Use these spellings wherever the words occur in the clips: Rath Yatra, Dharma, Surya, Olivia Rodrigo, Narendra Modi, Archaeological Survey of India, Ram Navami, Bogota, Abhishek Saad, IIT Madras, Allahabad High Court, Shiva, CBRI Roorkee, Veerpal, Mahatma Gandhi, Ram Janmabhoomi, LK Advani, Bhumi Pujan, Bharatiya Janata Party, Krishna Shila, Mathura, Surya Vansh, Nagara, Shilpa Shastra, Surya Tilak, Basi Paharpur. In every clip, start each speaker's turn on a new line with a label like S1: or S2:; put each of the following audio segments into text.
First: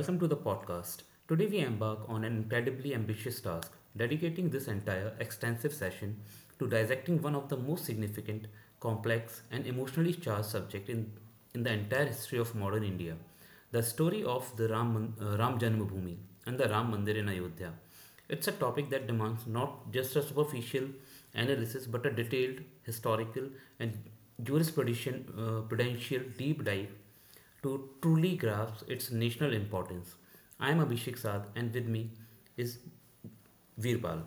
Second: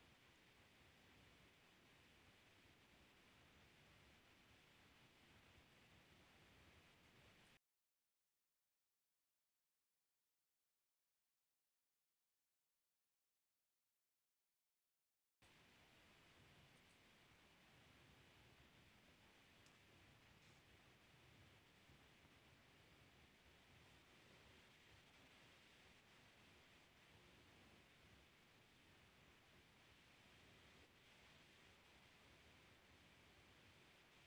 S1: Welcome to the podcast. Today we embark on an incredibly ambitious task, dedicating this entire extensive session to dissecting one of the most significant, complex, and emotionally charged subject in the entire history of modern India, the story of the Ram Janmabhoomi and the Ram Mandir in Ayodhya. It's a topic that demands not just a superficial analysis but a detailed historical and jurisprudential prudential deep dive to truly grasp its national importance. I am Abhishek Saad and with me is Veerpal.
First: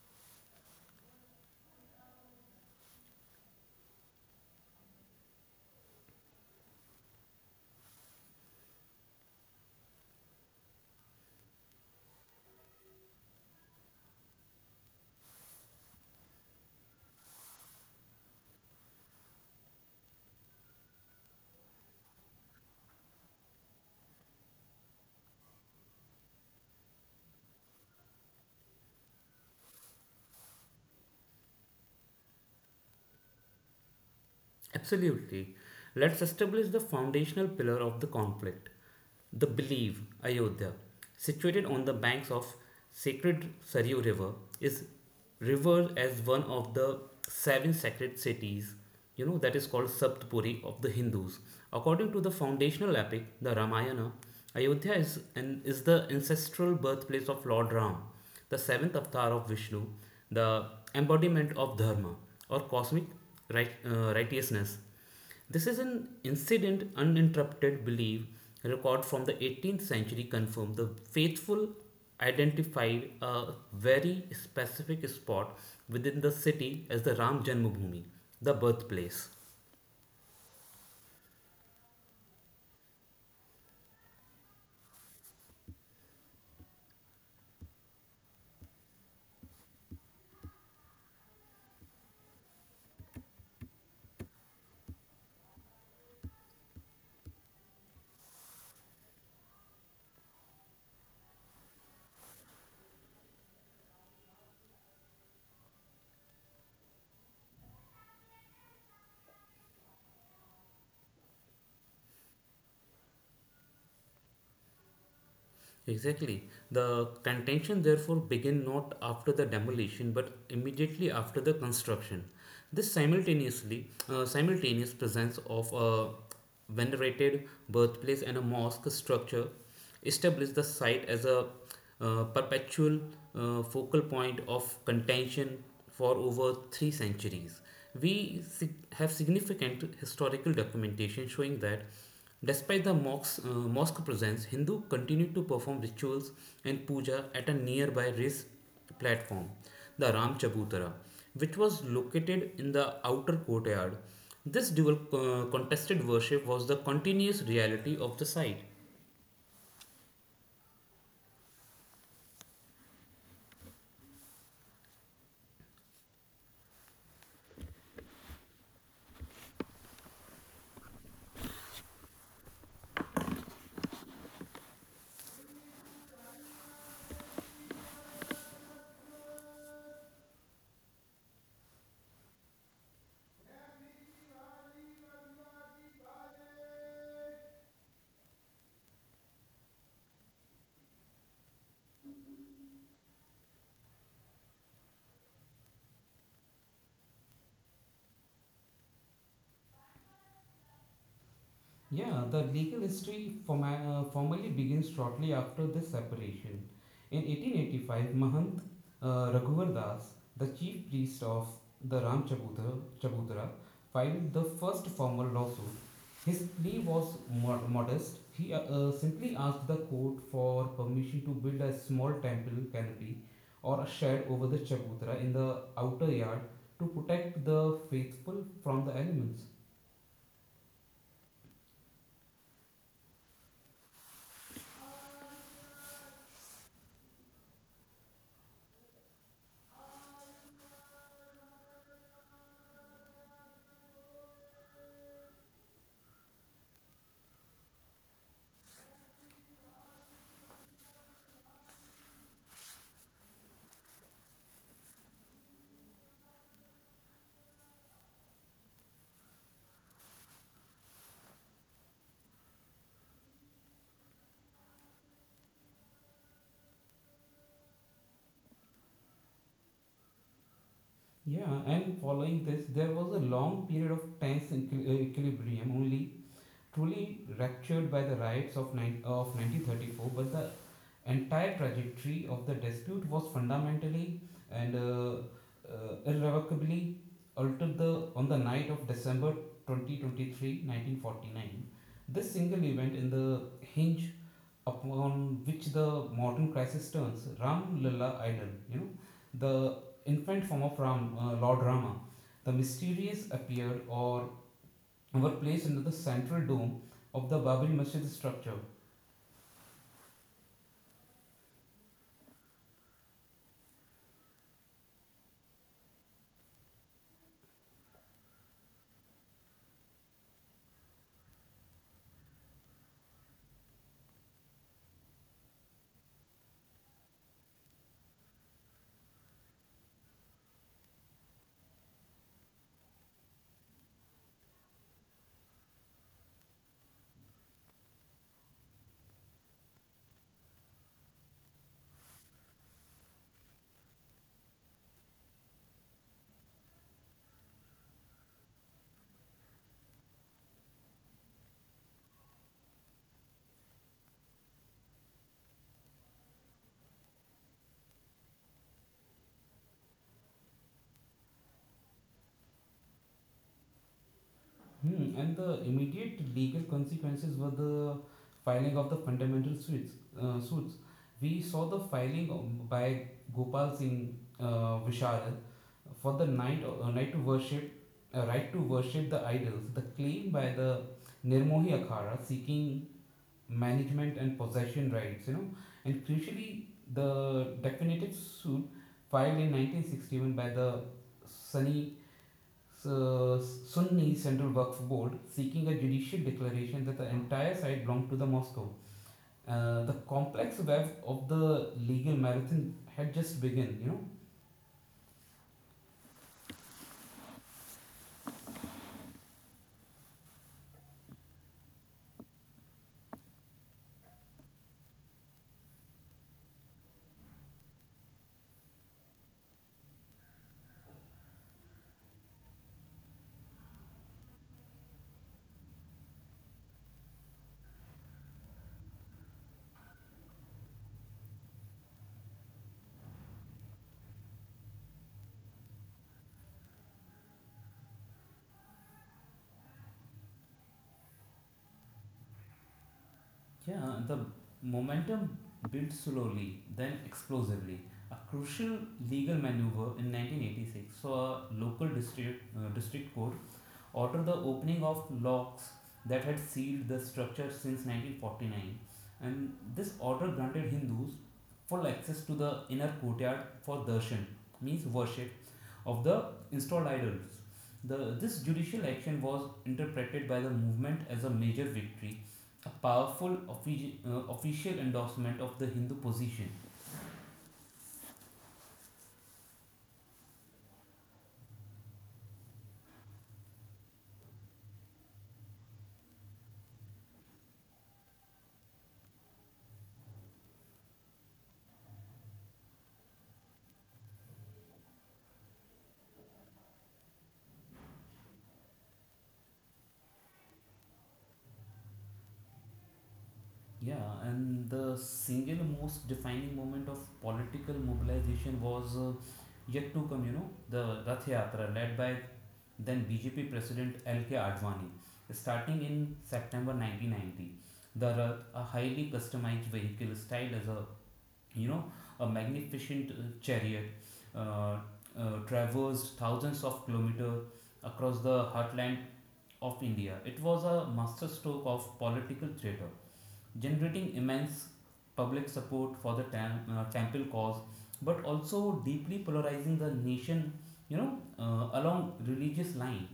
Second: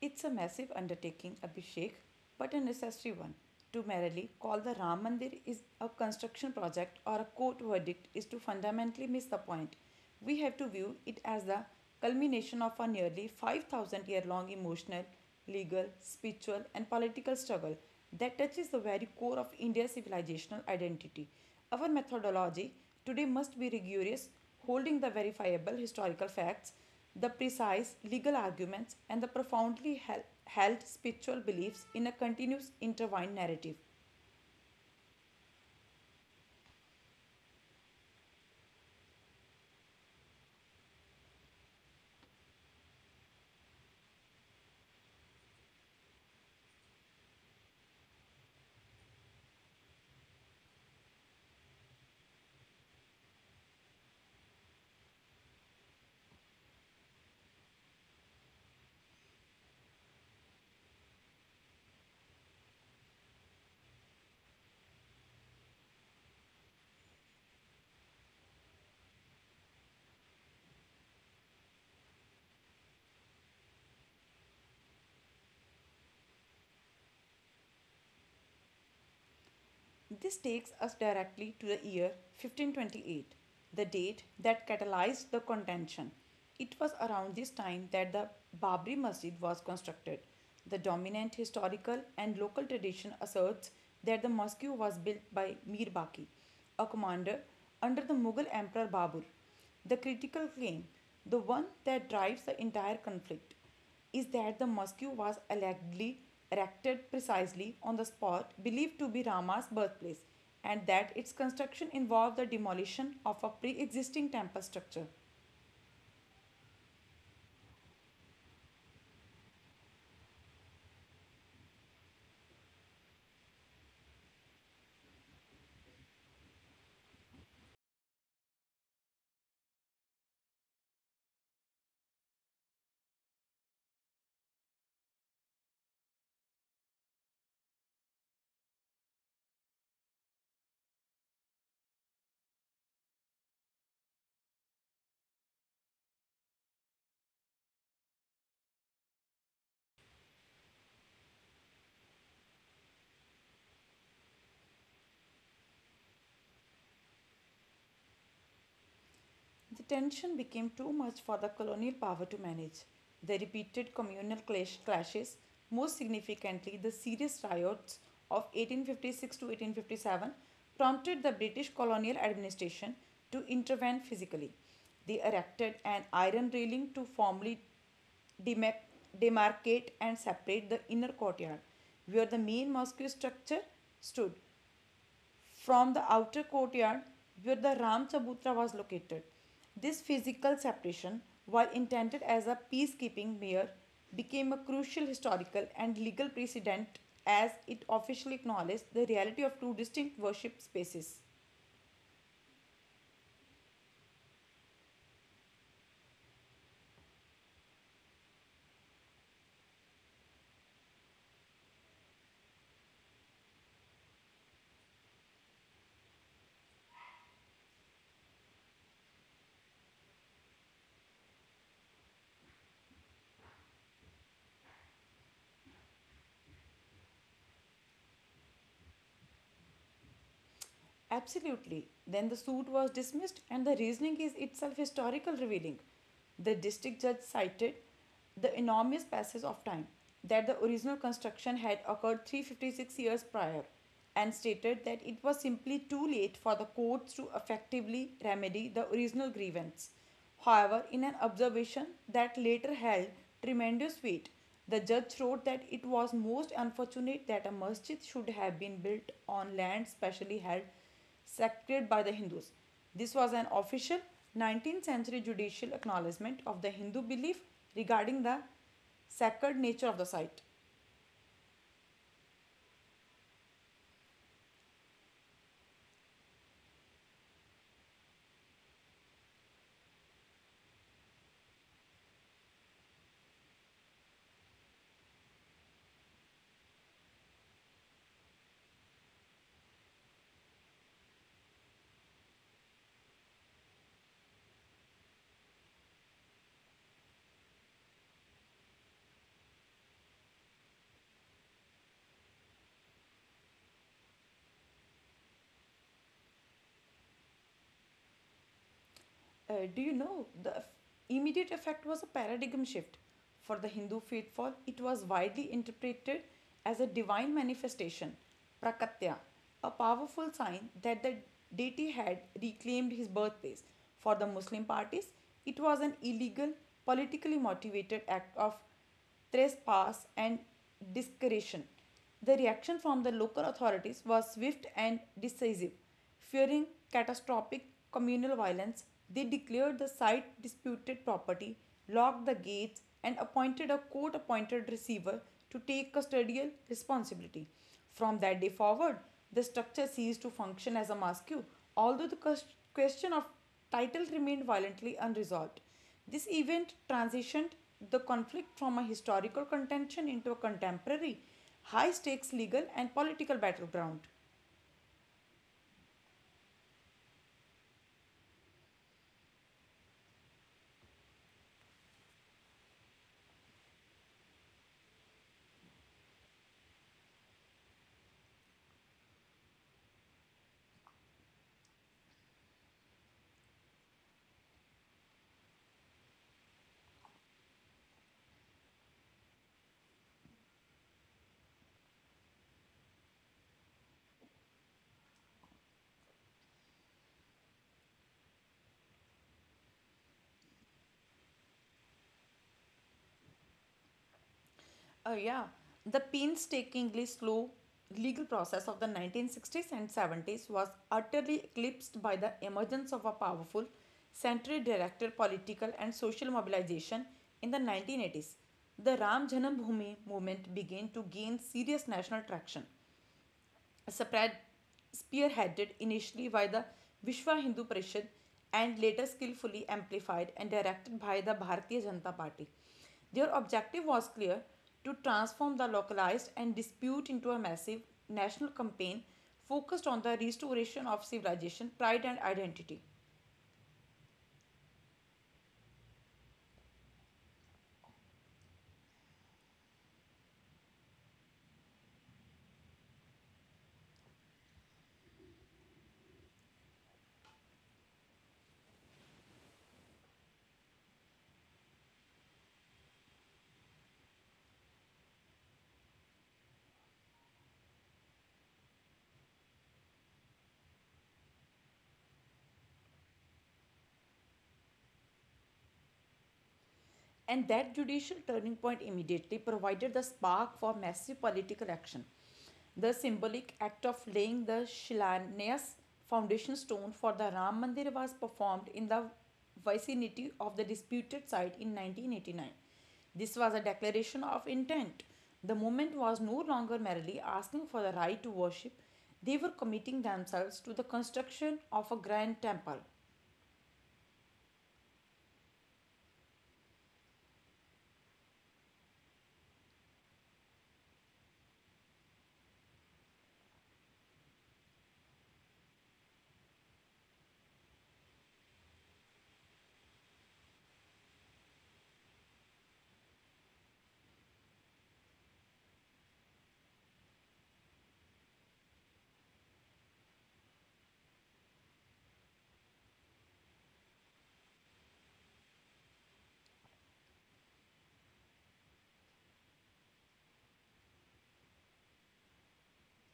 S2: It's a massive undertaking, Abhishek, but a necessary one. To merely call the Ram Mandir is a construction project or a court verdict is to fundamentally miss the point. We have to view it as the culmination of a nearly 5,000 year long emotional legal, spiritual, and political struggle that touches the very core of India's civilizational identity. Our methodology today must be rigorous, holding the verifiable historical facts, the precise legal arguments, and the profoundly held spiritual beliefs in a continuous intertwined narrative.
S1: Absolutely. Let's establish the foundational pillar of the conflict. The belief, Ayodhya, situated on the banks of sacred Saryu River, is revered as one of the seven sacred cities, that is called Saptapuri of the Hindus. According to the foundational epic, the Ramayana, Ayodhya is the ancestral birthplace of Lord Ram, the seventh avatar of Vishnu, the embodiment of Dharma or cosmic right, righteousness. This is an incident uninterrupted belief record from the 18th century confirmed the faithful identified a very specific spot within the city as the Ram Janmabhoomi, the birthplace.
S2: This takes us directly to the year 1528, the date that catalyzed the contention. It was around this time that the Babri Masjid was constructed. The dominant historical and local tradition asserts that the mosque was built by Mir Baki, a commander under the Mughal Emperor Babur. The critical claim, the one that drives the entire conflict, is that the mosque was allegedly erected precisely on the spot believed to be Rama's birthplace and that its construction involved the demolition of a pre existing temple structure.
S1: Exactly. The contention therefore began not after the demolition but immediately after the construction. This simultaneous presence of a venerated birthplace and a mosque structure established the site as a perpetual focal point of contention for over 3 centuries. We have significant historical documentation showing that despite the mosque presence, Hindu continued to perform rituals and puja at a nearby race platform, the Ram Chabutra, which was located in the outer courtyard. This dual contested worship was the continuous reality of the site.
S2: The tension became too much for the colonial power to manage. They repeated communal clashes, most significantly, the serious riots of 1856 to 1857, prompted the British colonial administration to intervene physically. They erected an iron railing to formally demar- demarcate and separate the inner courtyard where the main mosque structure stood from the outer courtyard where the Ram Chabutra was located. This physical separation, while intended as a peacekeeping measure, became a crucial historical and legal precedent as it officially acknowledged the reality of two distinct worship spaces.
S1: Yeah, the legal history formally begins shortly after this separation. In 1885, Mahant Raghuvar Das, the chief priest of the Ram Chabudra, filed the first formal lawsuit. His plea was modest. He simply asked the court for permission to build a small temple canopy or a shed over the Chabudra in the outer yard to protect the faithful from the elements.
S2: Absolutely. Then the suit was dismissed, and the reasoning is itself historical revealing. The district judge cited the enormous passage of time that the original construction had occurred 356 years prior and stated that it was simply too late for the courts to effectively remedy the original grievance. However, in an observation that later held tremendous weight, the judge wrote that it was most unfortunate that a masjid should have been built on land specially held sacred by the Hindus. This was an official 19th century judicial acknowledgement of the Hindu belief regarding the sacred nature of the site.
S1: Yeah, and following this, there was a long period of tense equilibrium only truly ruptured by the riots of 1934, but the entire trajectory of the dispute was fundamentally and irrevocably altered on the night of December 2023, 1949. This single event in the hinge upon which the modern crisis turns, Ram Lalla Idol, the infant form of Ram, Lord Rama, the mysterious appeared or were placed under the central dome of the Babri Masjid structure.
S2: Do you know the immediate effect was a paradigm shift? For the Hindu faithful, it was widely interpreted as a divine manifestation, prakatya, a powerful sign that the deity had reclaimed his birthplace. For the Muslim parties, it was an illegal, politically motivated act of trespass, and discretion. The reaction from the local authorities was swift and decisive. Fearing catastrophic communal violence, they declared the site disputed property, locked the gates, and appointed a court appointed receiver to take custodial responsibility. From that day forward, the structure ceased to function as a mosque, although the question of title remained violently unresolved. This event transitioned the conflict from a historical contention into a contemporary, high stakes legal and political battleground.
S1: And the immediate legal consequences were the filing of the fundamental suits. We saw the filing by Gopal Singh Vishal for the right to worship the idols. The claim by the Nirmohi Akhara seeking management and possession rights, and crucially, the definitive suit filed in 1961 by the Sunni, Sunni Central Waqf Board seeking a judicial declaration that the entire site belonged to the Moscow. The complex web of the legal marathon had just begun.
S2: Yeah, the painstakingly slow legal process of the 1960s and 70s was utterly eclipsed by the emergence of a powerful, century directed political and social mobilization in the 1980s. The Ram Janam Bhoomi movement began to gain serious national traction. Spread, spearheaded initially by the Vishwa Hindu Parishad and later skillfully amplified and directed by the Bharatiya Janata Party. Their objective was clear to transform the localized and dispute into a massive national campaign focused on the restoration of civilization, pride, and identity.
S1: Yeah, the momentum built slowly, then explosively. A crucial legal maneuver in 1986 saw a local district court ordered the opening of locks that had sealed the structure since 1949, and this order granted Hindus full access to the inner courtyard for darshan, means worship, of the installed idols. This judicial action was interpreted by the movement as a major victory, a powerful official endorsement of the Hindu position.
S2: And that judicial turning point immediately provided the spark for massive political action. The symbolic act of laying the Shilanayas foundation stone for the Ram Mandir was performed in the vicinity of the disputed site in 1989. This was a declaration of intent. The movement was no longer merely asking for the right to worship, they were committing themselves to the construction of a grand temple.
S1: Yeah, and the single most defining moment of political mobilization was yet to come, the Rath Yatra led by then BJP President LK Advani. Starting in September 1990, the Rath, a highly customized vehicle styled as you know, a magnificent chariot, uh, traversed thousands of kilometers across the heartland of India. It was a masterstroke of political theatre generating immense public support for the temple cause, but also deeply polarizing the nation, along religious line.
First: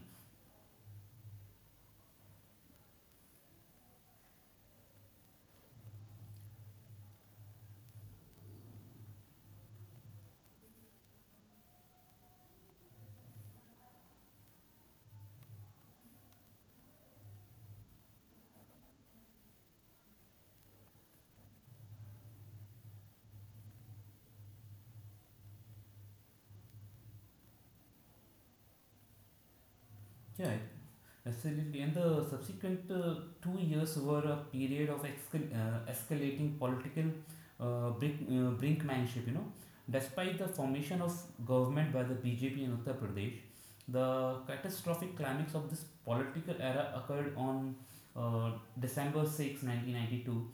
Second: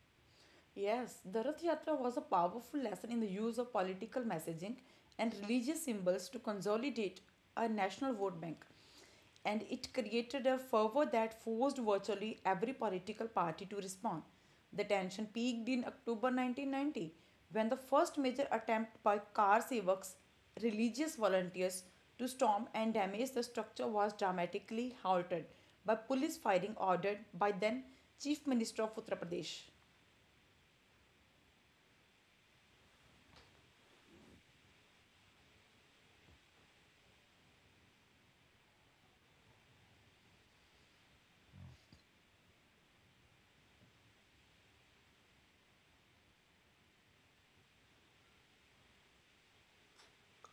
S2: Yes, the Rath Yatra was a powerful lesson in the use of political messaging and religious symbols to consolidate a national vote bank. And it created a fervor that forced virtually every political party to respond. The tension peaked in October 1990 when the first major attempt by Kar Sevaks, religious volunteers, to storm and damage the structure was dramatically halted by police firing ordered by then Chief Minister of Uttar Pradesh.
S1: Yeah, absolutely. And the subsequent 2 years were a period of escalating political brinkmanship. Despite the formation of government by the BJP in Uttar Pradesh, the catastrophic climax of this political era occurred on uh, December 6, 1992.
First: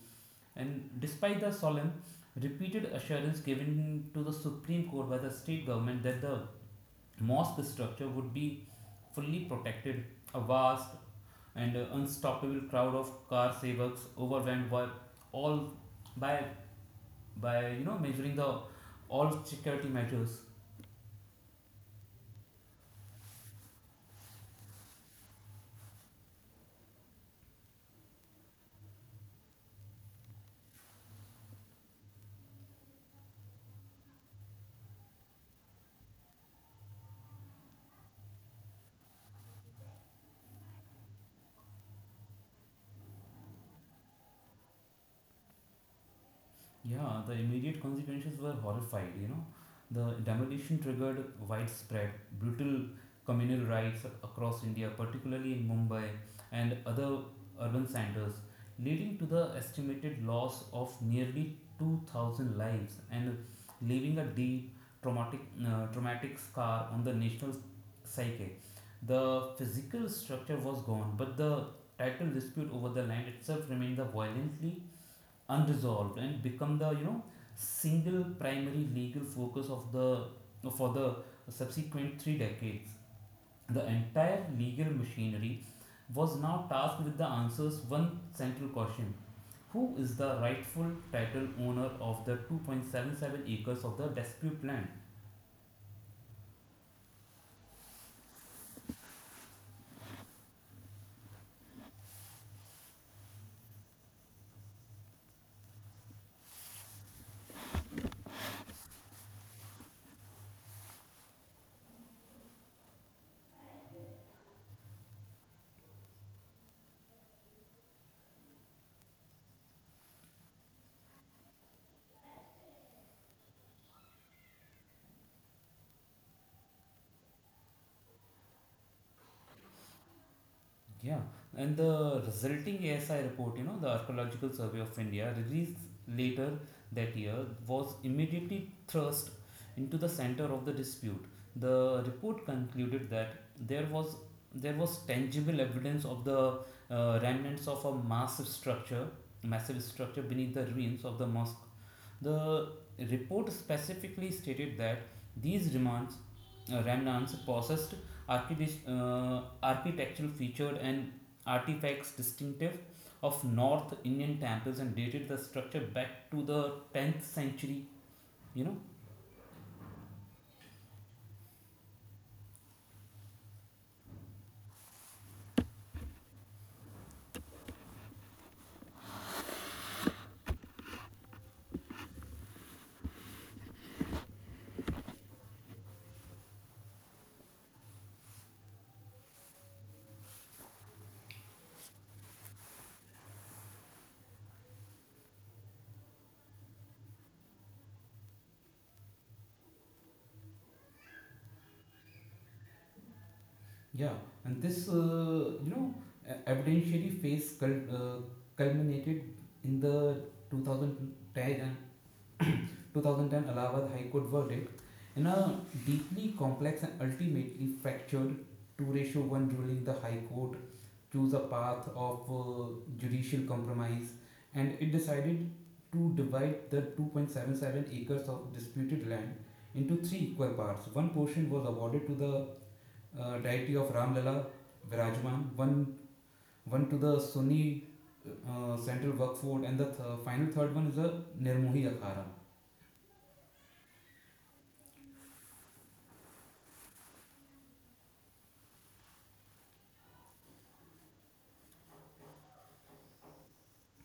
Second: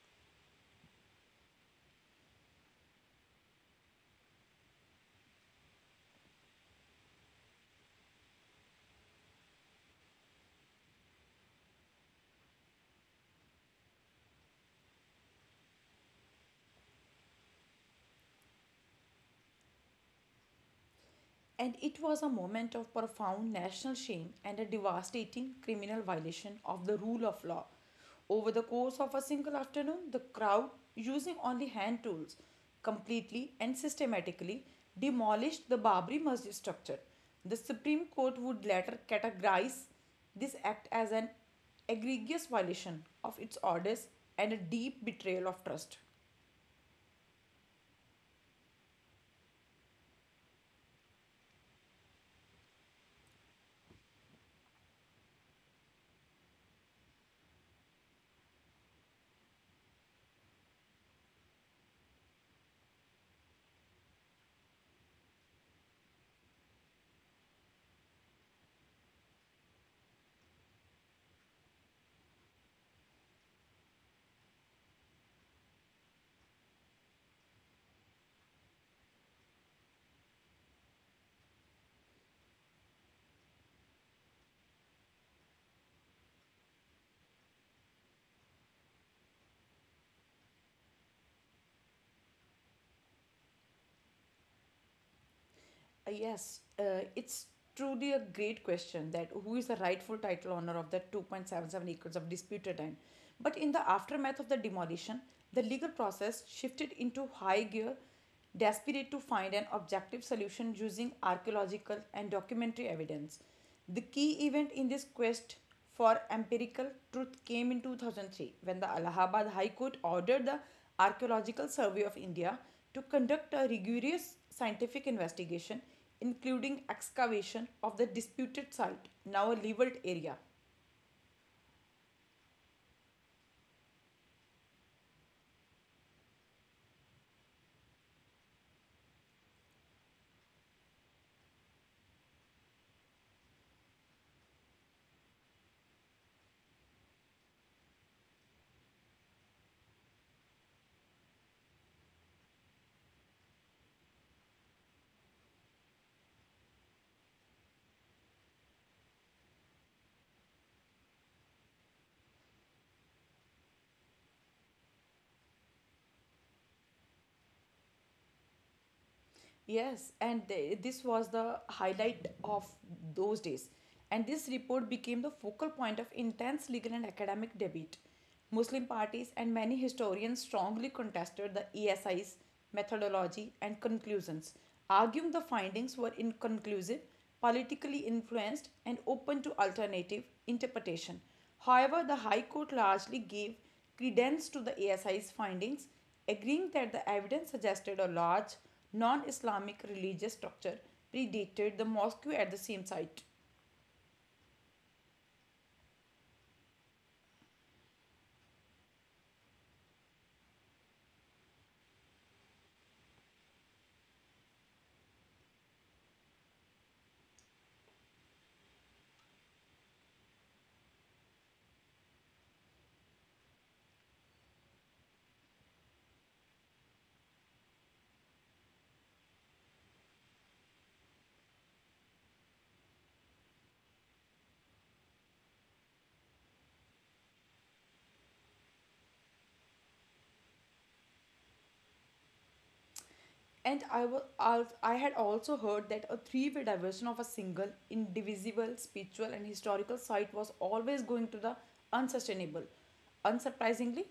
S1: And despite the solemn, repeated assurance given to the Supreme Court by the state government that the mosque structure would be fully protected, a vast and unstoppable crowd of car sevaks overwhelmed by all by by you know measuring the all security measures.
S2: And it was a moment of profound national shame and a devastating criminal violation of the rule of law. Over the course of a single afternoon, the crowd, using only hand tools, completely and systematically demolished the Babri Masjid structure. The Supreme Court would later categorize this act as an egregious violation of its orders and a deep betrayal of trust.
S1: Yeah, the immediate consequences were horrified. The demolition triggered widespread, brutal communal riots across India, particularly in Mumbai and other urban centers, leading to the estimated loss of nearly 2,000 lives and leaving a deep traumatic, traumatic scar on the national psyche. The physical structure was gone, but the title dispute over the land itself remained the violently unresolved and become the single primary legal focus of the for the subsequent 3 decades. The entire legal machinery was now tasked with the answers one central question: Who is the rightful title owner of the 2.77 acres of the dispute land?
S2: Yes, it's truly a great question that who is the rightful title owner of the 2.77 acres of disputed land. But in the aftermath of the demolition, the legal process shifted into high gear, desperate to find an objective solution using archaeological and documentary evidence. The key event in this quest for empirical truth came in 2003 when the Allahabad High Court ordered the Archaeological Survey of India to conduct a rigorous scientific investigation, including excavation of the disputed site, now a leveled area.
S1: Yeah, and the resulting ASI report, the Archaeological Survey of India, released later that year, was immediately thrust into the center of the dispute. The report concluded that there was tangible evidence of the remnants of a massive structure beneath the ruins of the mosque. The report specifically stated that these remnants possessed architectural features and artifacts distinctive of North Indian temples and dated the structure back to the 10th century. You know,
S2: Yes, and this was the highlight of those days. And this report became the focal point of intense legal and academic debate. Muslim parties and many historians strongly contested the ESI's methodology and conclusions, arguing the findings were inconclusive, politically influenced, and open to alternative interpretation. However, the High Court largely gave credence to the ASI's findings, agreeing that the evidence suggested a large non Islamic religious structure predated the mosque at the same site.
S1: Yeah, and this evidentiary phase culminated in the 2010 2010 Allahabad High Court verdict. In a deeply complex and ultimately fractured 2-1 ruling, the High Court chose a path of judicial compromise and it decided to divide the 2.77 acres of disputed land into three equal parts. One portion was awarded to the deity of Ram Ramlala Virajman, one to the Sunni Central Workford, and the final third one is the Nirmohi Akhara.
S2: And I, I had also heard that a three-way division of a single, indivisible, spiritual, and historical site was always going to the unsustainable. Unsurprisingly,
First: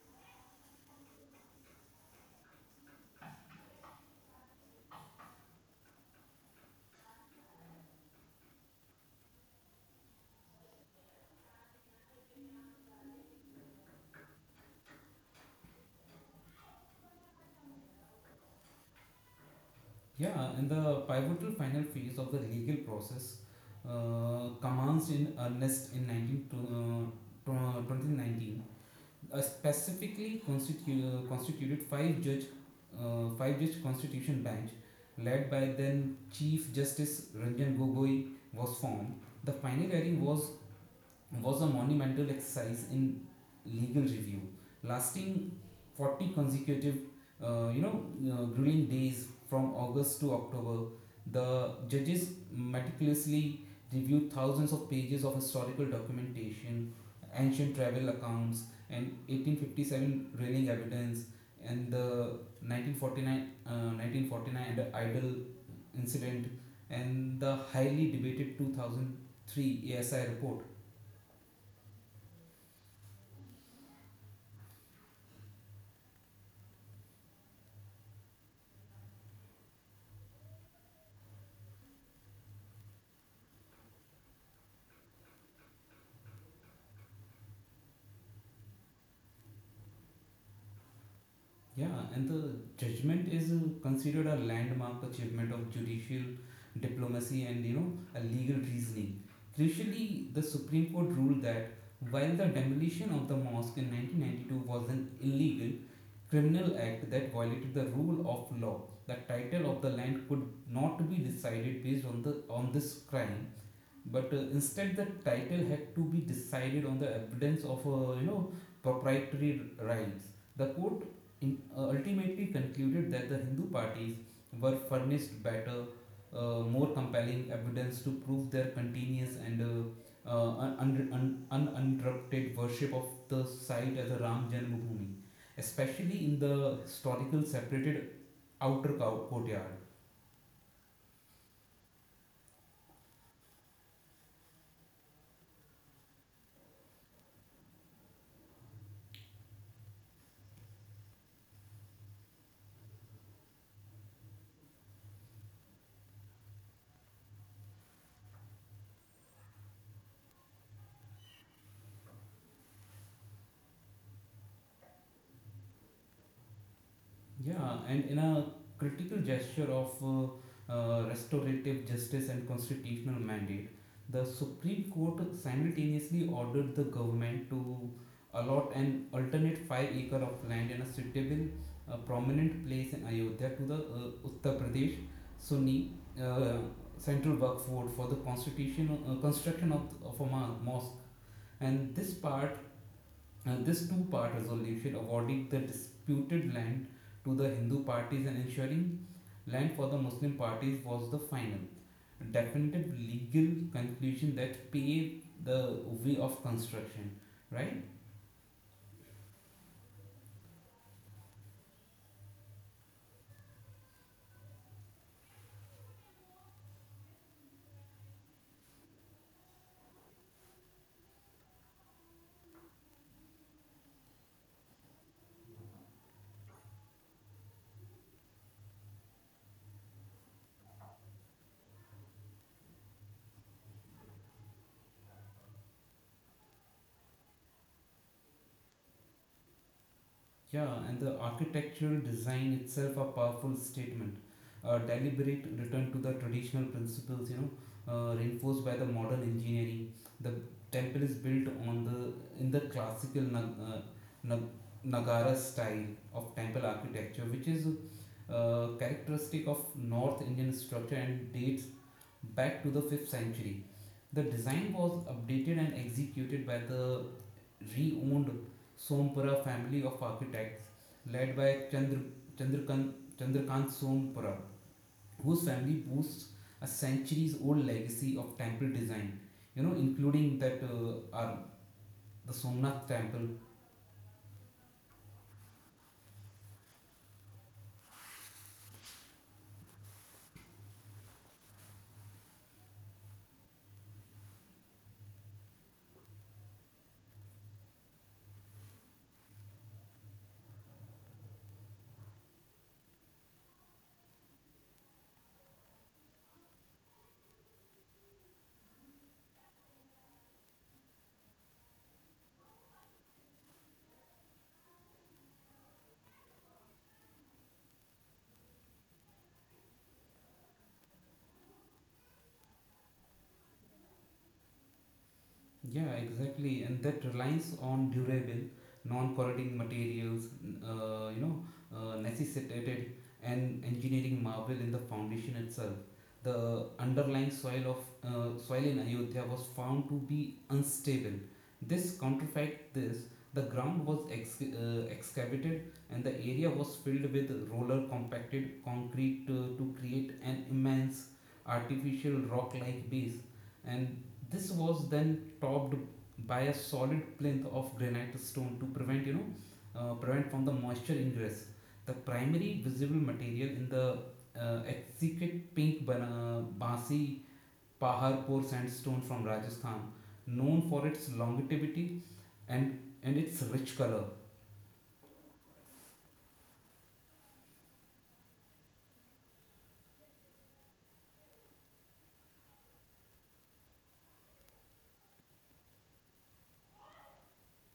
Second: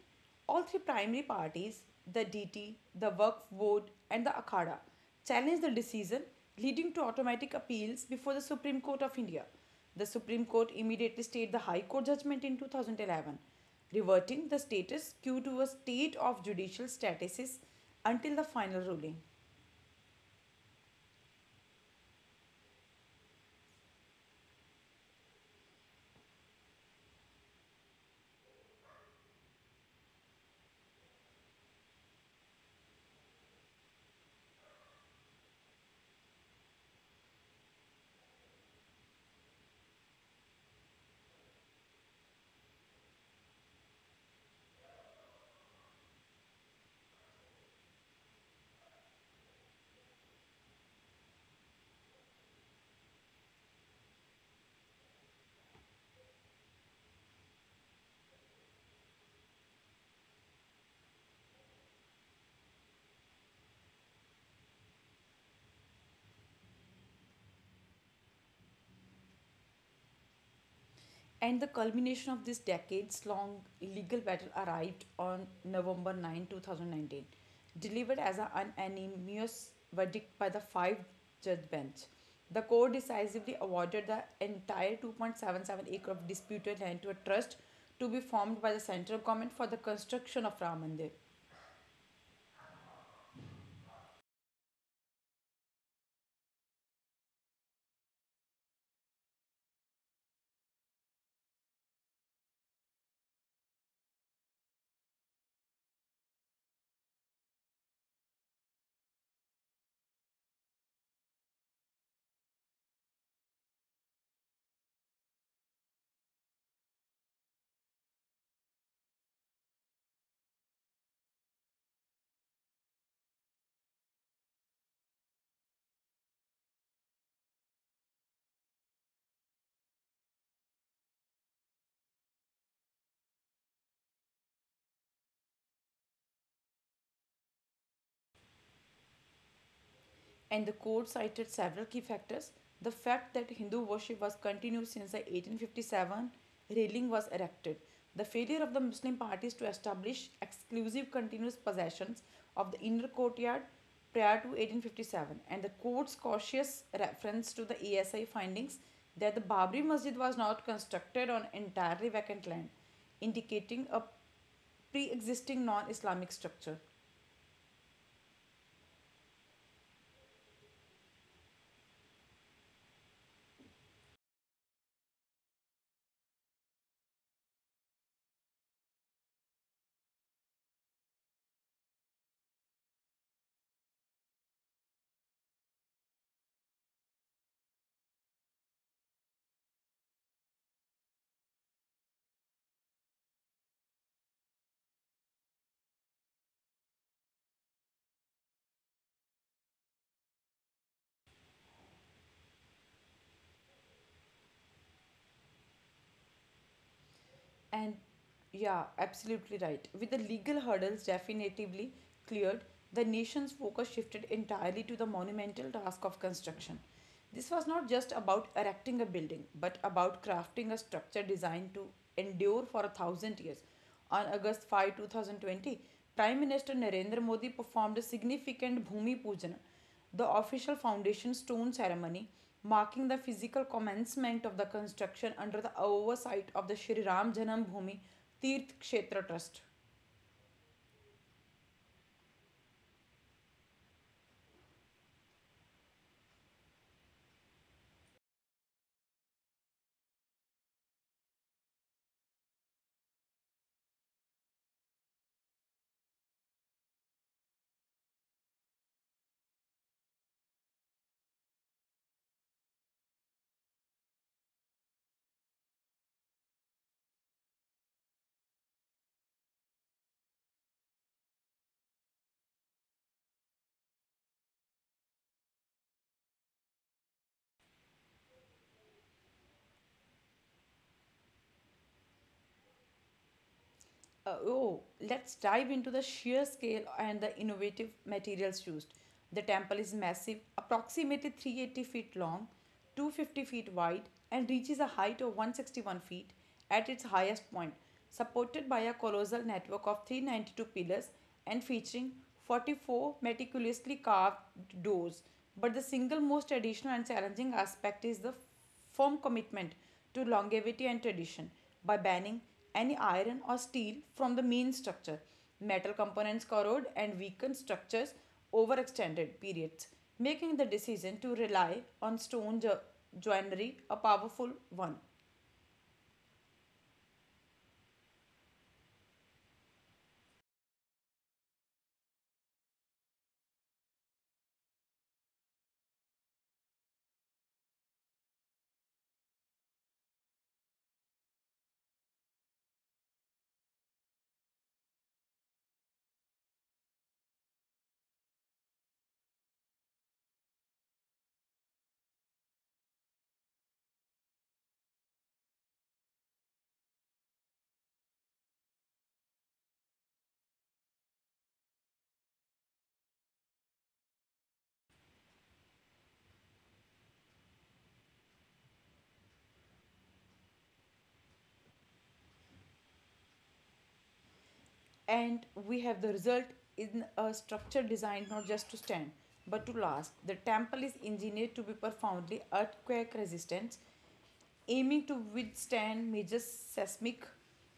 S2: all three primary parties, the DT, the Work Board, and the Akhada, challenged the decision, leading to automatic appeals before the Supreme Court of India. The Supreme Court immediately stayed the High Court judgment in 2011, reverting the status quo to a state of judicial status until the final ruling.
S1: Yeah, and the pivotal final phase of the legal process commenced in earnest in 2019. A specifically constituted five judge constitution bench led by then Chief Justice Ranjan Gogoi was formed. The final hearing was a monumental exercise in legal review, lasting 40 consecutive, uh, you know, grueling days from August to October. The judges meticulously reviewed thousands of pages of historical documentation, ancient travel accounts, and 1857 railing evidence, and the 1949 idol incident, and the highly debated 2003 ASI report.
S2: And the culmination of this decades long legal battle arrived on November 9, 2019, delivered as an unanimous verdict by the five judge bench. The court decisively awarded the entire 2.77 acre of disputed land to a trust to be formed by the central government for the construction of Ram Mandir.
S1: Yeah, and the judgment is considered a landmark achievement of judicial diplomacy and a legal reasoning. Crucially, the Supreme Court ruled that while the demolition of the mosque in 1992 was an illegal criminal act that violated the rule of law, the title of the land could not be decided based on this crime, but instead the title had to be decided on the evidence of proprietary rights. The court ultimately concluded that the Hindu parties were furnished better, more compelling evidence to prove their continuous and uninterrupted worship of the site as a Ram Janmabhoomi, especially in the historical separated outer courtyard.
S2: And the court cited several key factors. The fact that Hindu worship was continued since the 1857 railing was erected, the failure of the Muslim parties to establish exclusive continuous possessions of the inner courtyard prior to 1857, and the court's cautious reference to the ASI findings that the Babri Masjid was not constructed on entirely vacant land, indicating a pre existing non Islamic structure.
S1: Yeah, and in a critical gesture of restorative justice and constitutional mandate, the Supreme Court simultaneously ordered the government to allot an alternate 5 acre of land in a suitable, prominent place in Ayodhya to the Uttar Pradesh Sunni uh, Central Work Board for the construction of a mosque. And this part and this two-part resolution awarding the disputed land to the Hindu parties and ensuring land for the Muslim parties was the final, definitive legal conclusion that paved the way of construction, right?
S2: And yeah, absolutely right. With the legal hurdles definitively cleared, the nation's focus shifted entirely to the monumental task of construction. This was not just about erecting a building, but about crafting a structure designed to endure for a thousand years. On August 5, 2020, Prime Minister Narendra Modi performed a significant Bhumi Pujan, the official foundation stone ceremony marking the physical commencement of the construction under the oversight of the Shri Ram Janam Bhoomi Tirth Kshetra Trust.
S1: Yeah, and the architectural design itself a powerful statement. A deliberate return to the traditional principles, reinforced by the modern engineering. The temple is built on the in the classical nag, Nagara style of temple architecture, which is characteristic of North Indian structure and dates back to the fifth century. The design was updated and executed by the re-owned Sompura family of architects led by Chandrakan, Chandrakant Sompura, whose family boasts a centuries-old legacy of temple design, including the Somnath temple.
S2: Oh, let's dive into the sheer scale and the innovative materials used. The temple is massive, approximately 380 feet long, 250 feet wide, and reaches a height of 161 feet at its highest point, supported by a colossal network of 392 pillars and featuring 44 meticulously carved doors. But the single most traditional and challenging aspect is the firm commitment to longevity and tradition by banning any iron or steel from the main structure. Metal components corrode and weaken structures over extended periods, making the decision to rely on stone joinery a powerful one.
S1: Yeah, exactly. And that relies on durable, non-corroding materials, necessitated and engineering marvel in the foundation itself. The underlying soil in Ayodhya was found to be unstable. This counterfeit this the ground was excavated, and the area was filled with roller compacted concrete to create an immense artificial rock-like base, and this was then topped by a solid plinth of granite stone to prevent you know prevent from the moisture ingress. The primary visible material in the exquisite pink Basi Paharpur sandstone from Rajasthan, known for its longevity and its rich color.
S2: And we have the result in a structure designed not just to stand but to last. The temple is engineered to be profoundly earthquake resistant aiming to withstand major seismic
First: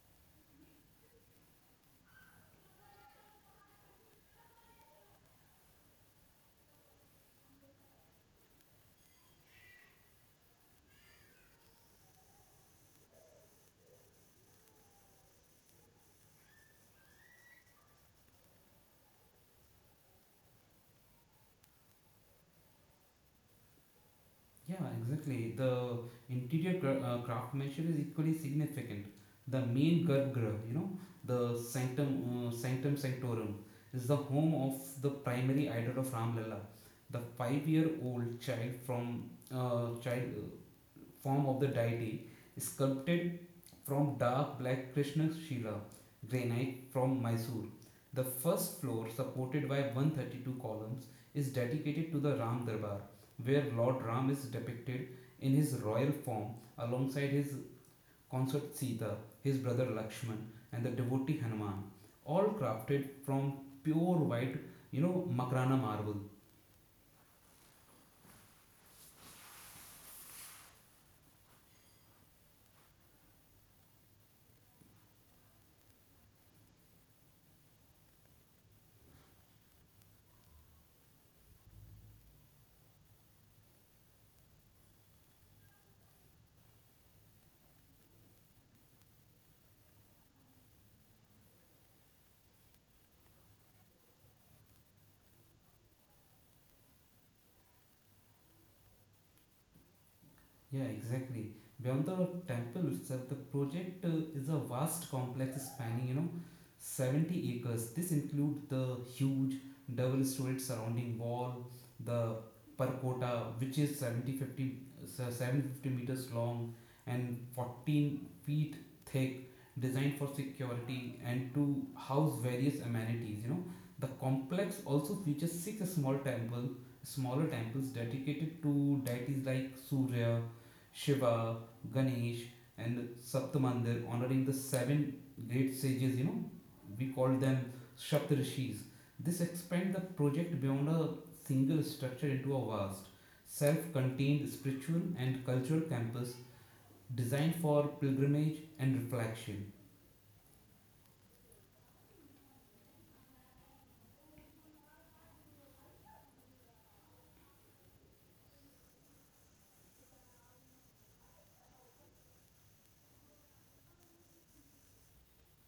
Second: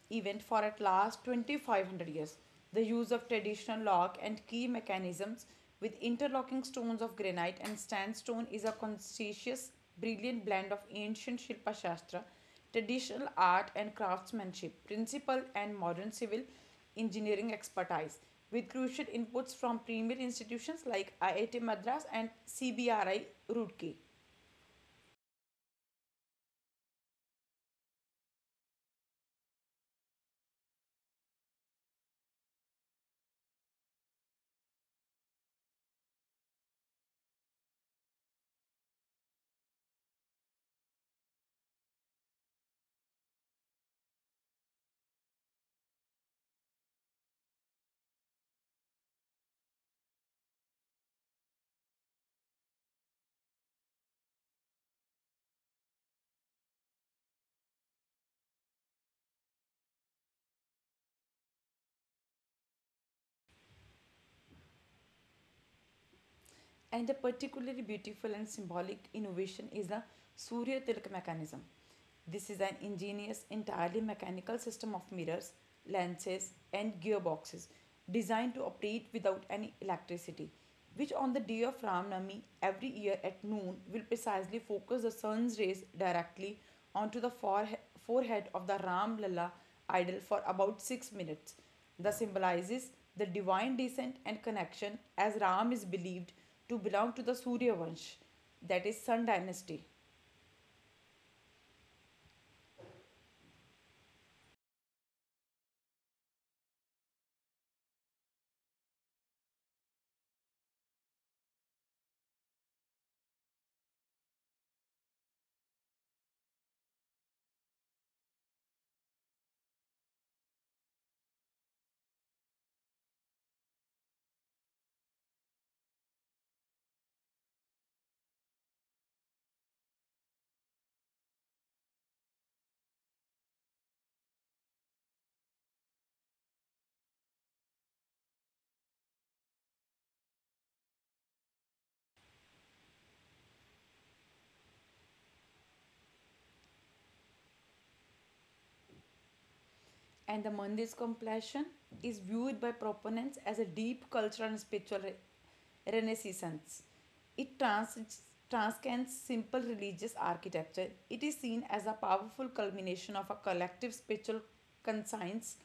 S2: event for at last 2500 years. The use of traditional lock and key mechanisms with interlocking stones of granite and sandstone is a conscientious, brilliant blend of ancient Shilpa Shastra, traditional art and craftsmanship, principle and modern civil engineering expertise, with crucial inputs from premier institutions like IIT Madras and CBRI Roorkee.
S1: Yeah, exactly. The interior craftsmanship is equally significant. The main garbhagriha, you know, the sanctum, sanctum sanctorum, is the home of the primary idol of Ram Lalla, the five-year-old child form of the deity, sculpted from dark black Krishna Shila granite from Mysore. The first floor, supported by 132 columns, is dedicated to the Ram Darbar, where Lord Ram is depicted in his royal form alongside his consort Sita, his brother Lakshman, and the devotee Hanuman, all crafted from pure white, you know, Makrana marble.
S2: And a particularly beautiful and symbolic innovation is the Surya Tilak mechanism. This is an ingenious, entirely mechanical system of mirrors, lenses, and gearboxes designed to operate without any electricity, which on the day of Ram Navami every year at noon will precisely focus the sun's rays directly onto the forehead of the Ram Lalla idol for about 6 minutes the symbolizes the divine descent and connection as Ram is believed to belong to the Surya Vansh, that is Sun dynasty.
S1: Yeah, exactly. Beyond the temple itself, the project is a vast complex spanning, you know, 70 acres. This includes the huge double-storied surrounding wall, the percotta, which is 70, 50, so 750 meters long and 14 feet thick, designed for security and to house various amenities. The complex also features smaller temples dedicated to deities like Surya, Shiva, Ganesh, and Saptamandir, honoring the seven great sages. You know, we call them Shaptarishis. This expands the project beyond a single structure into a vast, self-contained spiritual and cultural campus designed for pilgrimage and reflection.
S2: And the Mandir's completion is viewed by proponents as a deep cultural and spiritual renaissance. It transcends simple religious architecture. It is seen as a powerful culmination of a collective spiritual conscience.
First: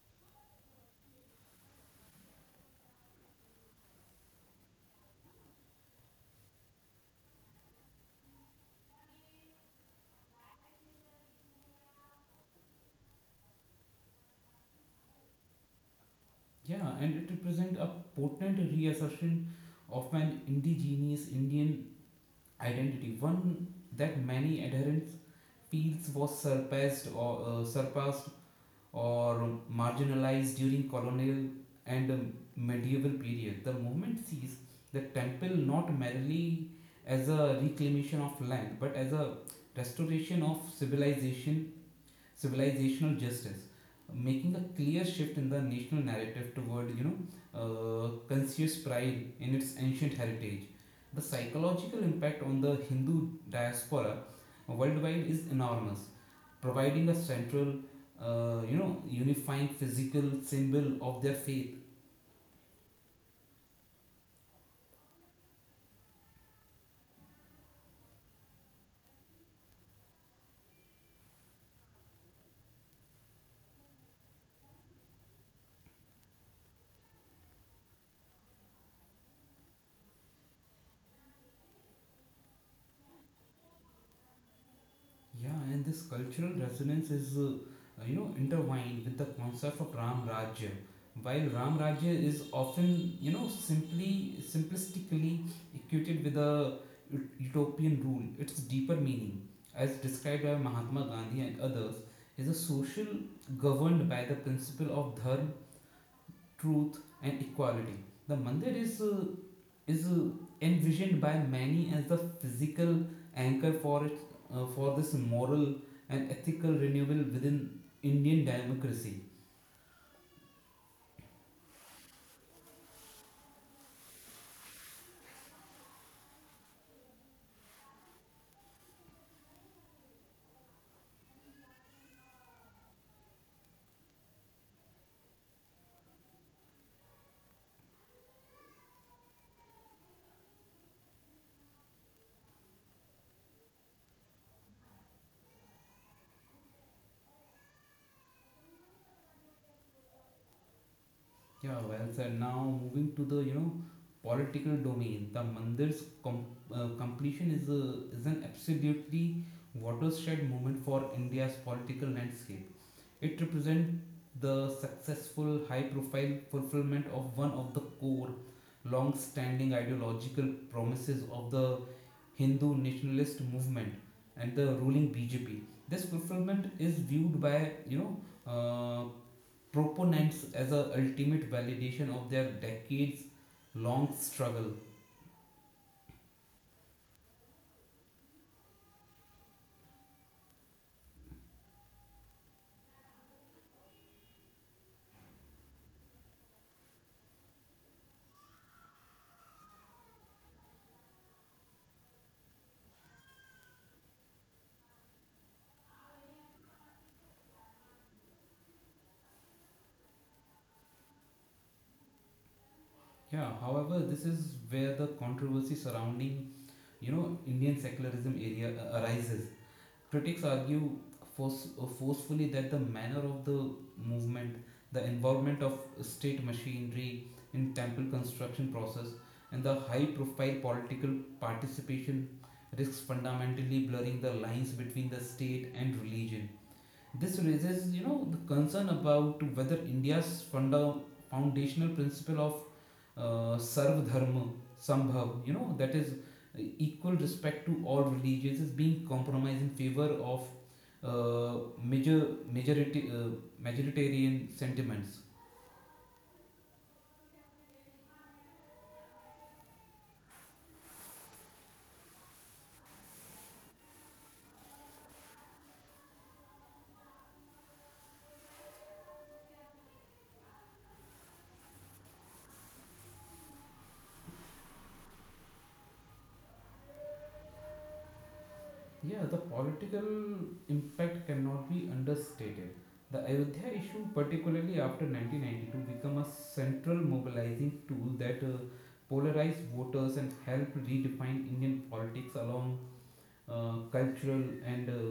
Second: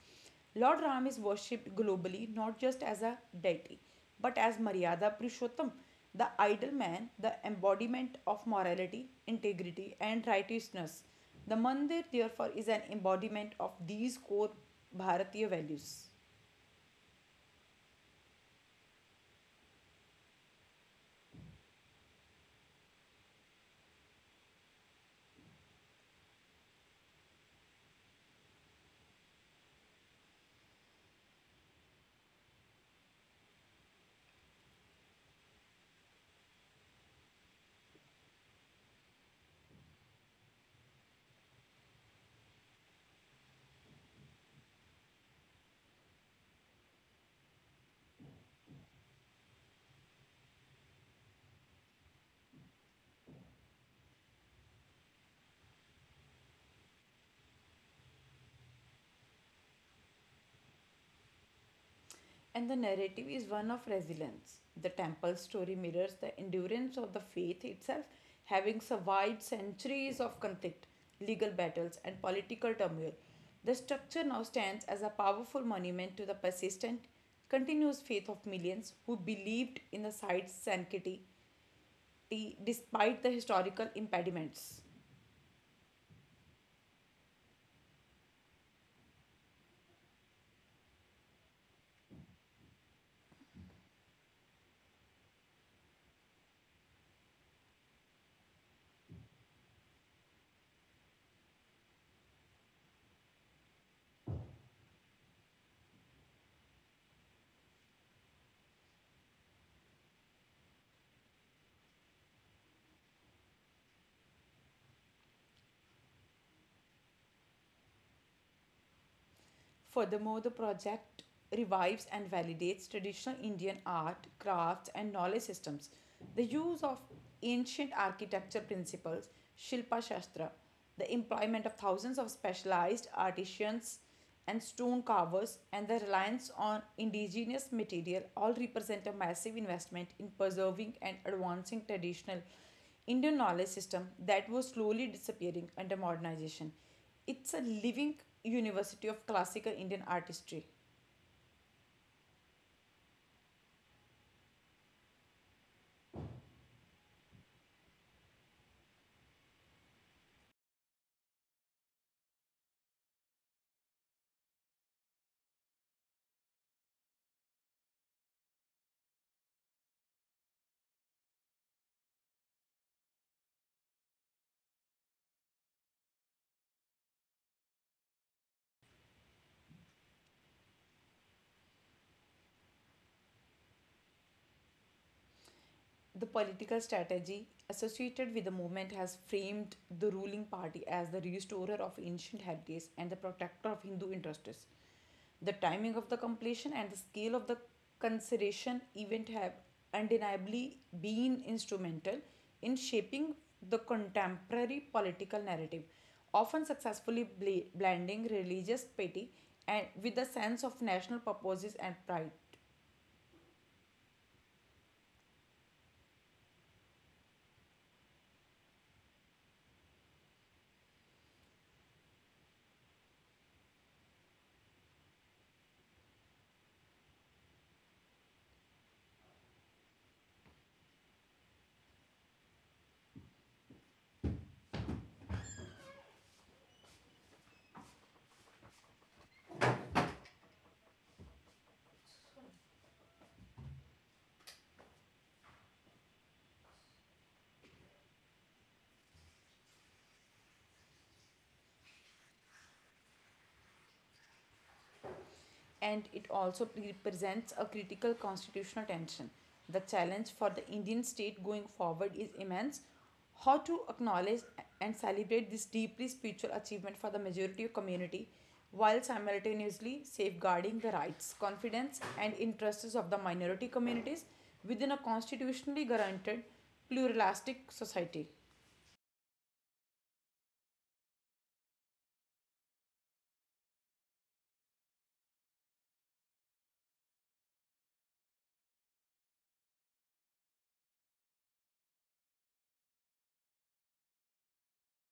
S2: Lord Ram is worshipped globally not just as a deity but as Maryada Purushottam, the ideal man, the embodiment of morality, integrity, and righteousness. The mandir, therefore, is an embodiment of these core Bharatiya values.
S1: Yeah, and it represents a potent reassertion of an indigenous Indian identity, one that many adherents feels was surpassed or marginalized during colonial and medieval period. The movement sees the temple not merely as a reclamation of land but as a restoration of civilizational justice, making a clear shift in the national narrative toward conscious pride in its ancient heritage. The psychological impact on the Hindu diaspora worldwide is enormous, providing a central, unifying physical symbol of their faith.
S2: And the narrative is one of resilience. The temple story mirrors the endurance of the faith itself, having survived centuries of conflict, legal battles, and political turmoil. The structure now stands as a powerful monument to the persistent, continuous faith of millions who believed in the site's sanctity despite the historical impediments.
S1: Yeah, and this cultural resonance is, intertwined with the concept of Ram Rajya. While Ram Rajya is often, you know, simply simplistically equated with a utopian rule, its deeper meaning, as described by Mahatma Gandhi and others, is a social governed by the principle of dharma, truth, and equality. The mandir is envisioned by many as the physical anchor for for this moral and ethical renewal within Indian democracy.
S2: Furthermore, the project revives and validates traditional Indian art, crafts, and knowledge systems. The use of ancient architecture principles, Shilpa Shastra, the employment of thousands of specialized artisans and stone carvers, and the reliance on indigenous material all represent a massive investment in preserving and advancing traditional Indian knowledge system that was slowly disappearing under modernization. It's a living university of classical Indian artistry.
S1: Yeah, well said. Now moving to the political domain, the Mandir's completion is is an absolutely watershed moment for India's political landscape. It represents the successful, high-profile fulfillment of one of the core long-standing ideological promises of the Hindu nationalist movement and the ruling BJP. This fulfillment is viewed by uh, proponents as a ultimate validation of their decades long struggle.
S2: The political strategy associated with the movement has framed the ruling party as the restorer of ancient heritage and the protector of Hindu interests. The timing of the completion and the scale of the consideration event have undeniably been instrumental in shaping the contemporary political narrative, often successfully bl blending religious piety and with a sense of national purposes and pride.
S1: Yeah, however, this is where the controversy surrounding Indian secularism area arises. Critics argue forcefully that the manner of the movement, the involvement of state machinery in temple construction process, and the high-profile political participation risks fundamentally blurring the lines between the state and religion. This raises, you know, the concern about whether India's foundational principle of Sarv Dharma Sambhav, you know, that is equal respect to all religions is being compromised in favor of majority majoritarian sentiments.
S2: And it also presents a critical constitutional tension. The challenge for the Indian state going forward is immense. How to acknowledge and celebrate this deeply spiritual achievement for the majority of community while simultaneously safeguarding the rights, confidence, and interests of the minority communities within a constitutionally guaranteed pluralistic society.
S1: Yeah, the political impact cannot be understated. The Ayodhya issue, particularly after 1992, became a central mobilizing tool that polarized voters and helped redefine Indian politics along cultural and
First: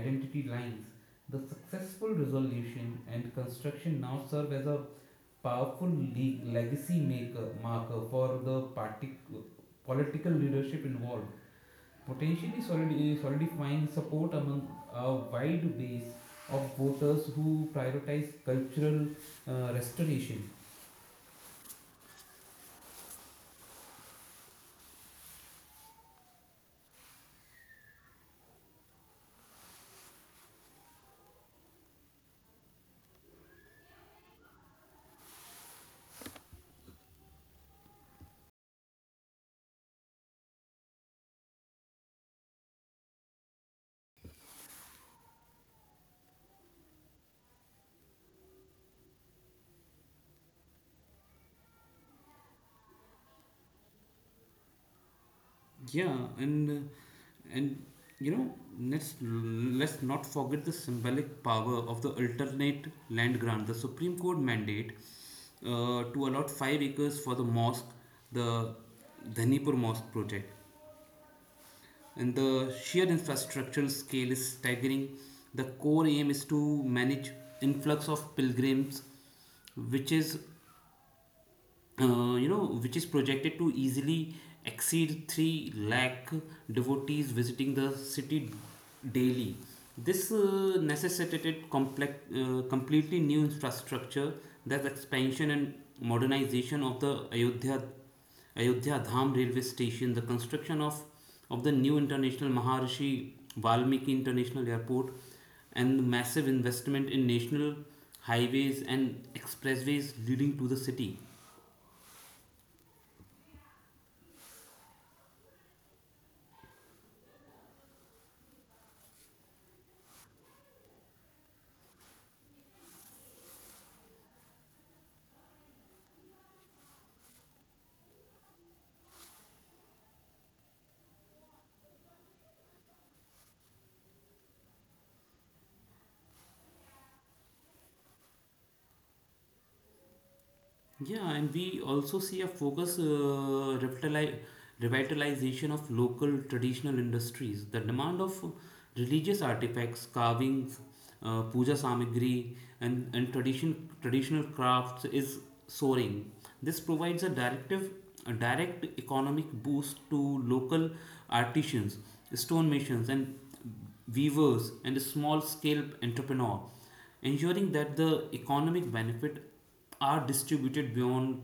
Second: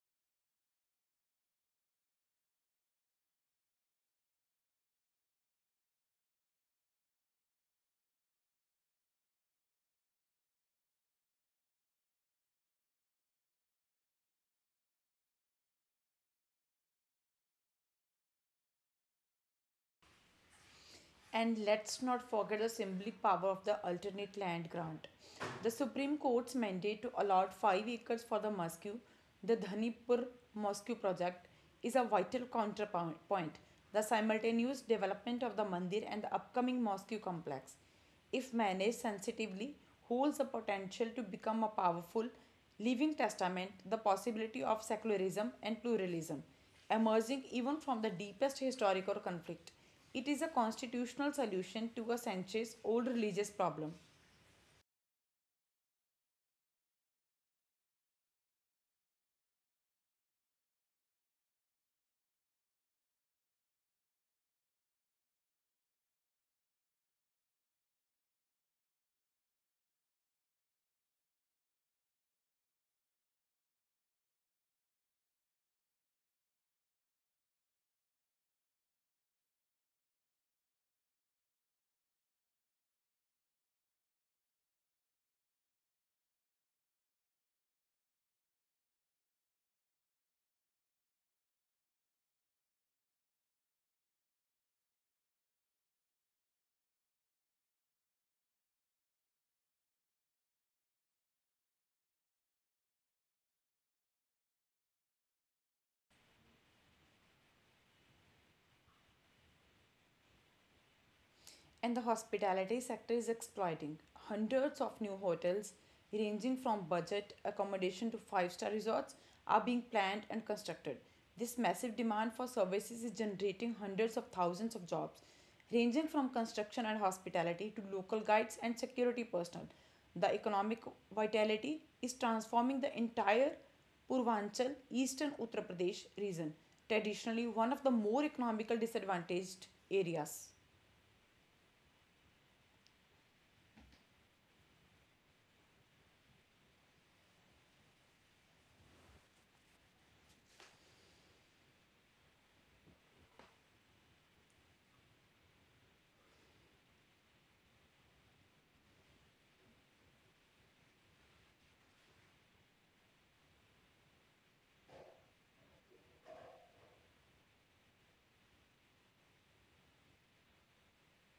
S1: identity lines. The successful resolution and construction now serve as a powerful legacy maker marker for the political leadership involved, potentially solidifying support among a wide base of voters who prioritize cultural restoration.
S2: And let's not forget the symbolic power of the alternate land grant. The Supreme Court's mandate to allot 5 acres for the mosque, the Dhanipur Mosque project, is a vital counterpoint. The simultaneous development of the mandir and the upcoming mosque complex, if managed sensitively, holds the potential to become a powerful leaving testament the possibility of secularism and pluralism, emerging even from the deepest historical conflict. It is a constitutional solution to a centuries old religious problem.
S1: Yeah, and and you know, let's let's not forget the symbolic power of the alternate land grant. The Supreme Court mandate to allot 5 acres for the mosque, the Dhanipur Mosque project, and the sheer infrastructural scale is staggering. The core aim is to manage influx of pilgrims, which is you know, which is projected to easily exceed 3 lakh devotees visiting the city daily. This necessitated completely new infrastructure that expanded modernization of the Ayodhya Dham railway system, the construction of, of the Valmiki International Airport, and massive investment in national highways and expressways leading to the.
S2: And the hospitality sector is exploiting hundreds of new hotels, ranging from budget accommodation to five star resorts, are being planned and constructed. This massive demand for services is generating hundreds of thousands of jobs, ranging from construction and hospitality to local guides and security personnel. The economic vitality is transforming the entire Purvanchal, eastern Uttar Pradesh region, traditionally one of the more economically disadvantaged areas.
S1: Yeah, and we also see a focus revitalization of local traditional industries. The demand of religious artifacts, carvings, puja samagri, and traditional crafts is soaring. This provides a direct economic boost to local artisans, stonemasons, and weavers, and small-scale entrepreneur ensuring that the economic benefit are distributed beyond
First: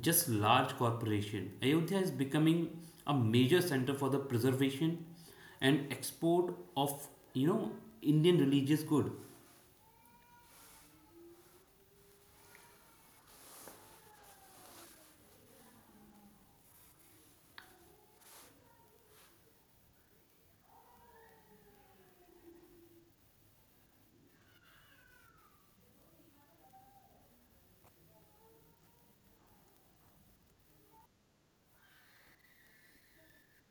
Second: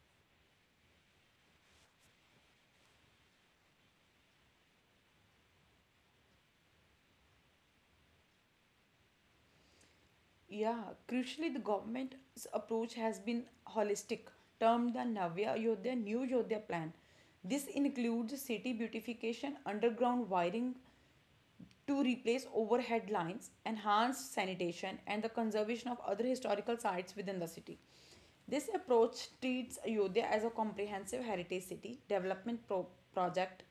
S1: just large corporation. Ayodhya is becoming a major center for the preservation and export of you know Indian religious good.
S2: Yeah, crucially, the government's approach has been holistic, termed the Navya Yodhya New Yodhya Plan. This includes city beautification, underground wiring to replace overhead lines, enhanced sanitation, and the conservation of other historical sites within the city. This approach treats Ayodhya as a comprehensive heritage city development project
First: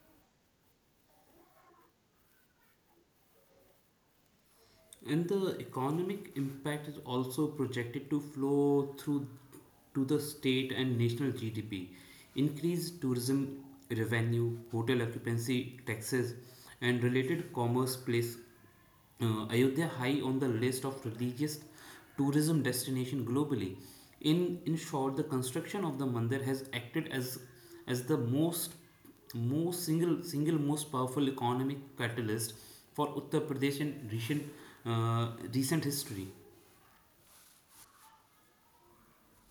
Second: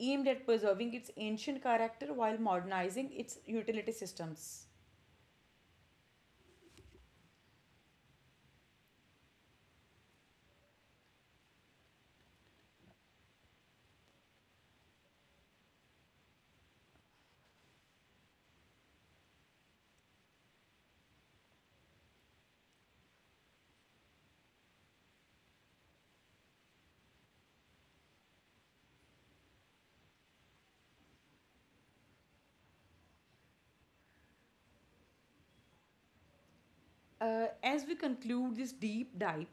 S2: aimed at preserving its ancient character while modernizing its utility systems.
S1: And the economic impact is also projected to flow through to the state and national GDP, increased tourism revenue, hotel occupancy taxes, and related commerce place Ayodhya high on the list of religious tourism destination globally. In short, the construction of the mandir has acted as the most most single single most powerful economic catalyst for Uttar Pradesh in uh, recent history.
S2: As we conclude this deep dive,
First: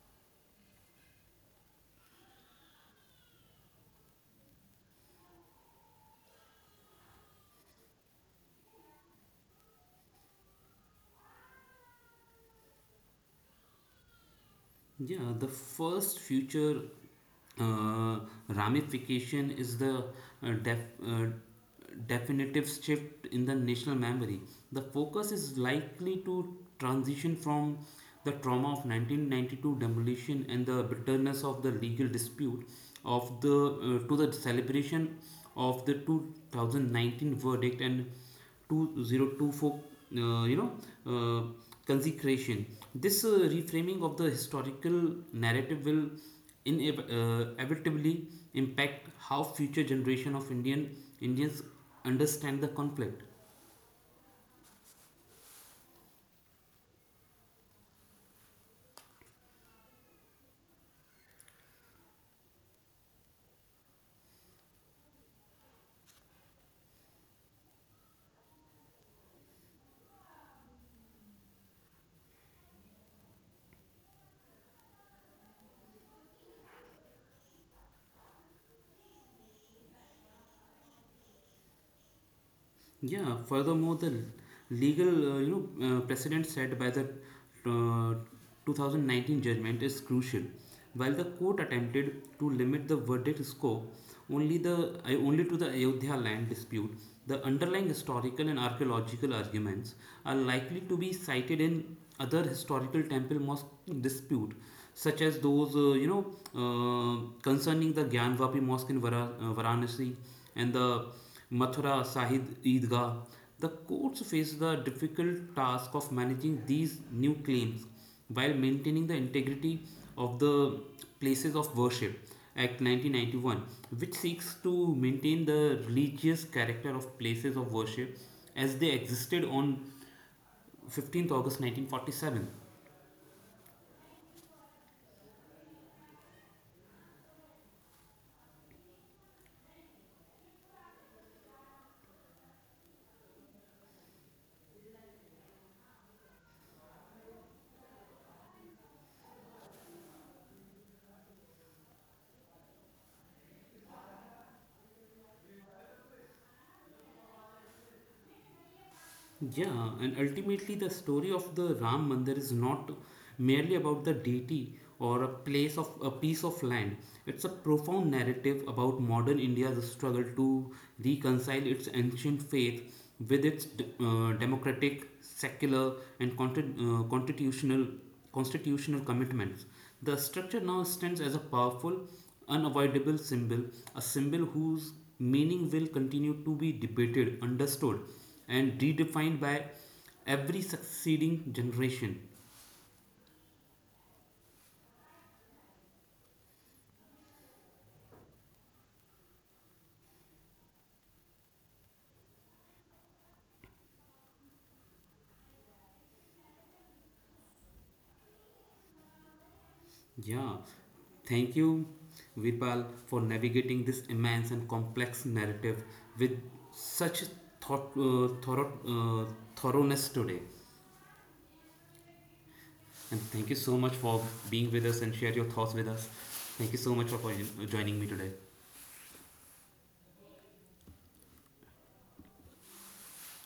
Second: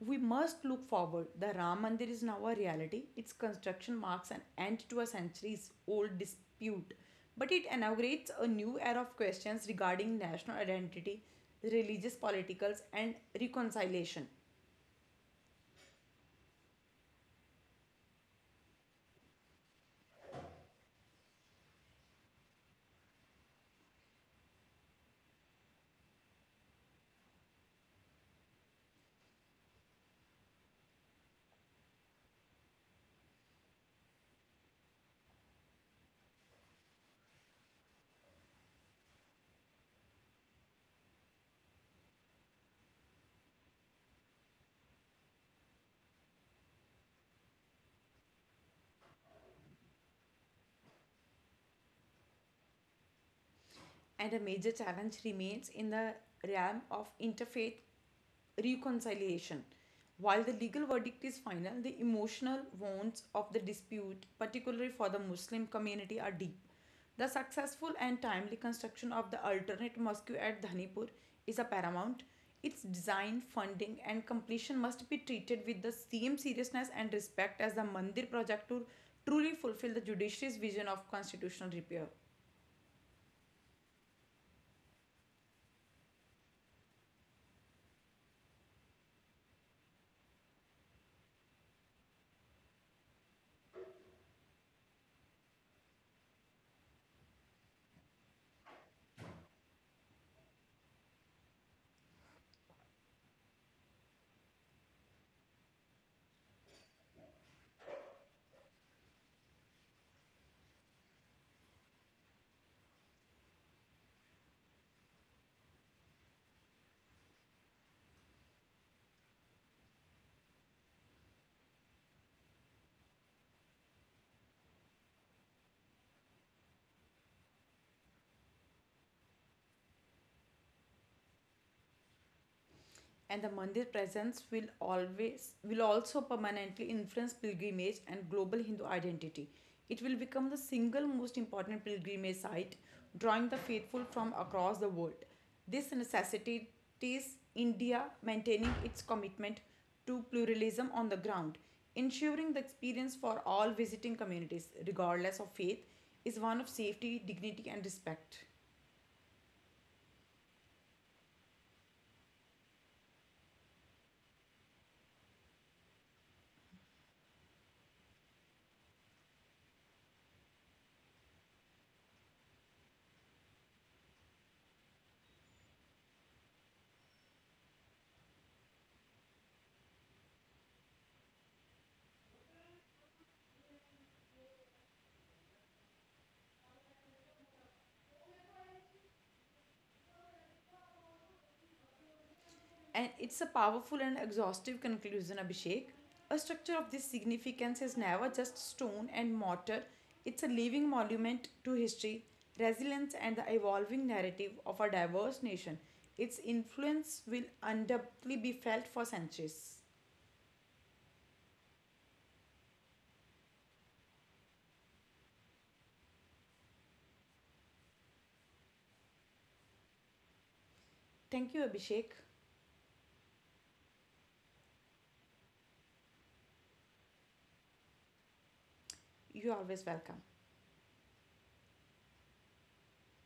S2: we must look forward. The Ram Mandir is now a reality. Its construction marks an end to a centuries old dispute, but it inaugurates a new era of questions regarding national identity, religious politicals, and reconciliation.
S1: Yeah, the first future uh, ramification is the uh, def- uh, definitive shift in the national memory. The focus is likely to transition from the trauma of 1992 demolition and the bitterness of the legal dispute of the to the celebration of the 2019 verdict and 2024 uh, you know uh, consecration. This reframing of the historical narrative will inevitably impact how future generation of indians understand the conflict.
S2: And a major challenge remains in the realm of interfaith reconciliation. While the legal verdict is final, the emotional wounds of the dispute, particularly for the Muslim community, are deep. The successful and timely construction of the alternate mosque at Dhanipur is a paramount. Its design, funding, and completion must be treated with the same seriousness and respect as the Mandir project to truly fulfill the judiciary's vision of constitutional repair.
S1: Yeah, furthermore, the legal, precedent set by the uh, 2019 judgment is crucial. While the court attempted to limit the verdict scope only to the Ayodhya land dispute, the underlying historical and archaeological arguments are likely to be cited in other historical temple mosque dispute, such as those concerning the Gyanvapi Mosque in Varanasi and the Mathura, Sahid, Eidgah. The courts face the difficult task of managing these new claims while maintaining the integrity of the places of worship. Act 1991, which seeks to maintain the religious character of places of worship as they existed on 15th August 1947.
S2: And the mandir presence will always will also permanently influence pilgrimage and global Hindu identity. It will become the single most important pilgrimage site, drawing the faithful from across the world. This necessitates India maintaining its commitment to pluralism on the ground. Ensuring the experience for all visiting communities, regardless of faith, is one of safety, dignity, and respect.
S1: Yeah, and ultimately, the story of the Ram Mandir is not merely about the deity or a place of a piece of land. It's a profound narrative about modern India's struggle to reconcile its ancient faith with its democratic, secular, and constitutional commitments. The structure now stands as a powerful, unavoidable symbol, a symbol whose meaning will continue to be debated, understood, and redefined by every succeeding generation.
S2: And it's a powerful and exhaustive conclusion, Abhishek. A structure of this significance is never just stone and mortar, it's a living monument to history, resilience, and the evolving narrative of a diverse nation. Its influence will undoubtedly be felt for centuries.
S1: Yeah, thank you, Virpal, for navigating this immense and complex narrative with such thorough, thoroughness today.
S2: Thank you, Abhishek.
S1: And thank you so much for being with us and share your thoughts with us. Thank you so much for joining me today.
S2: You're always welcome.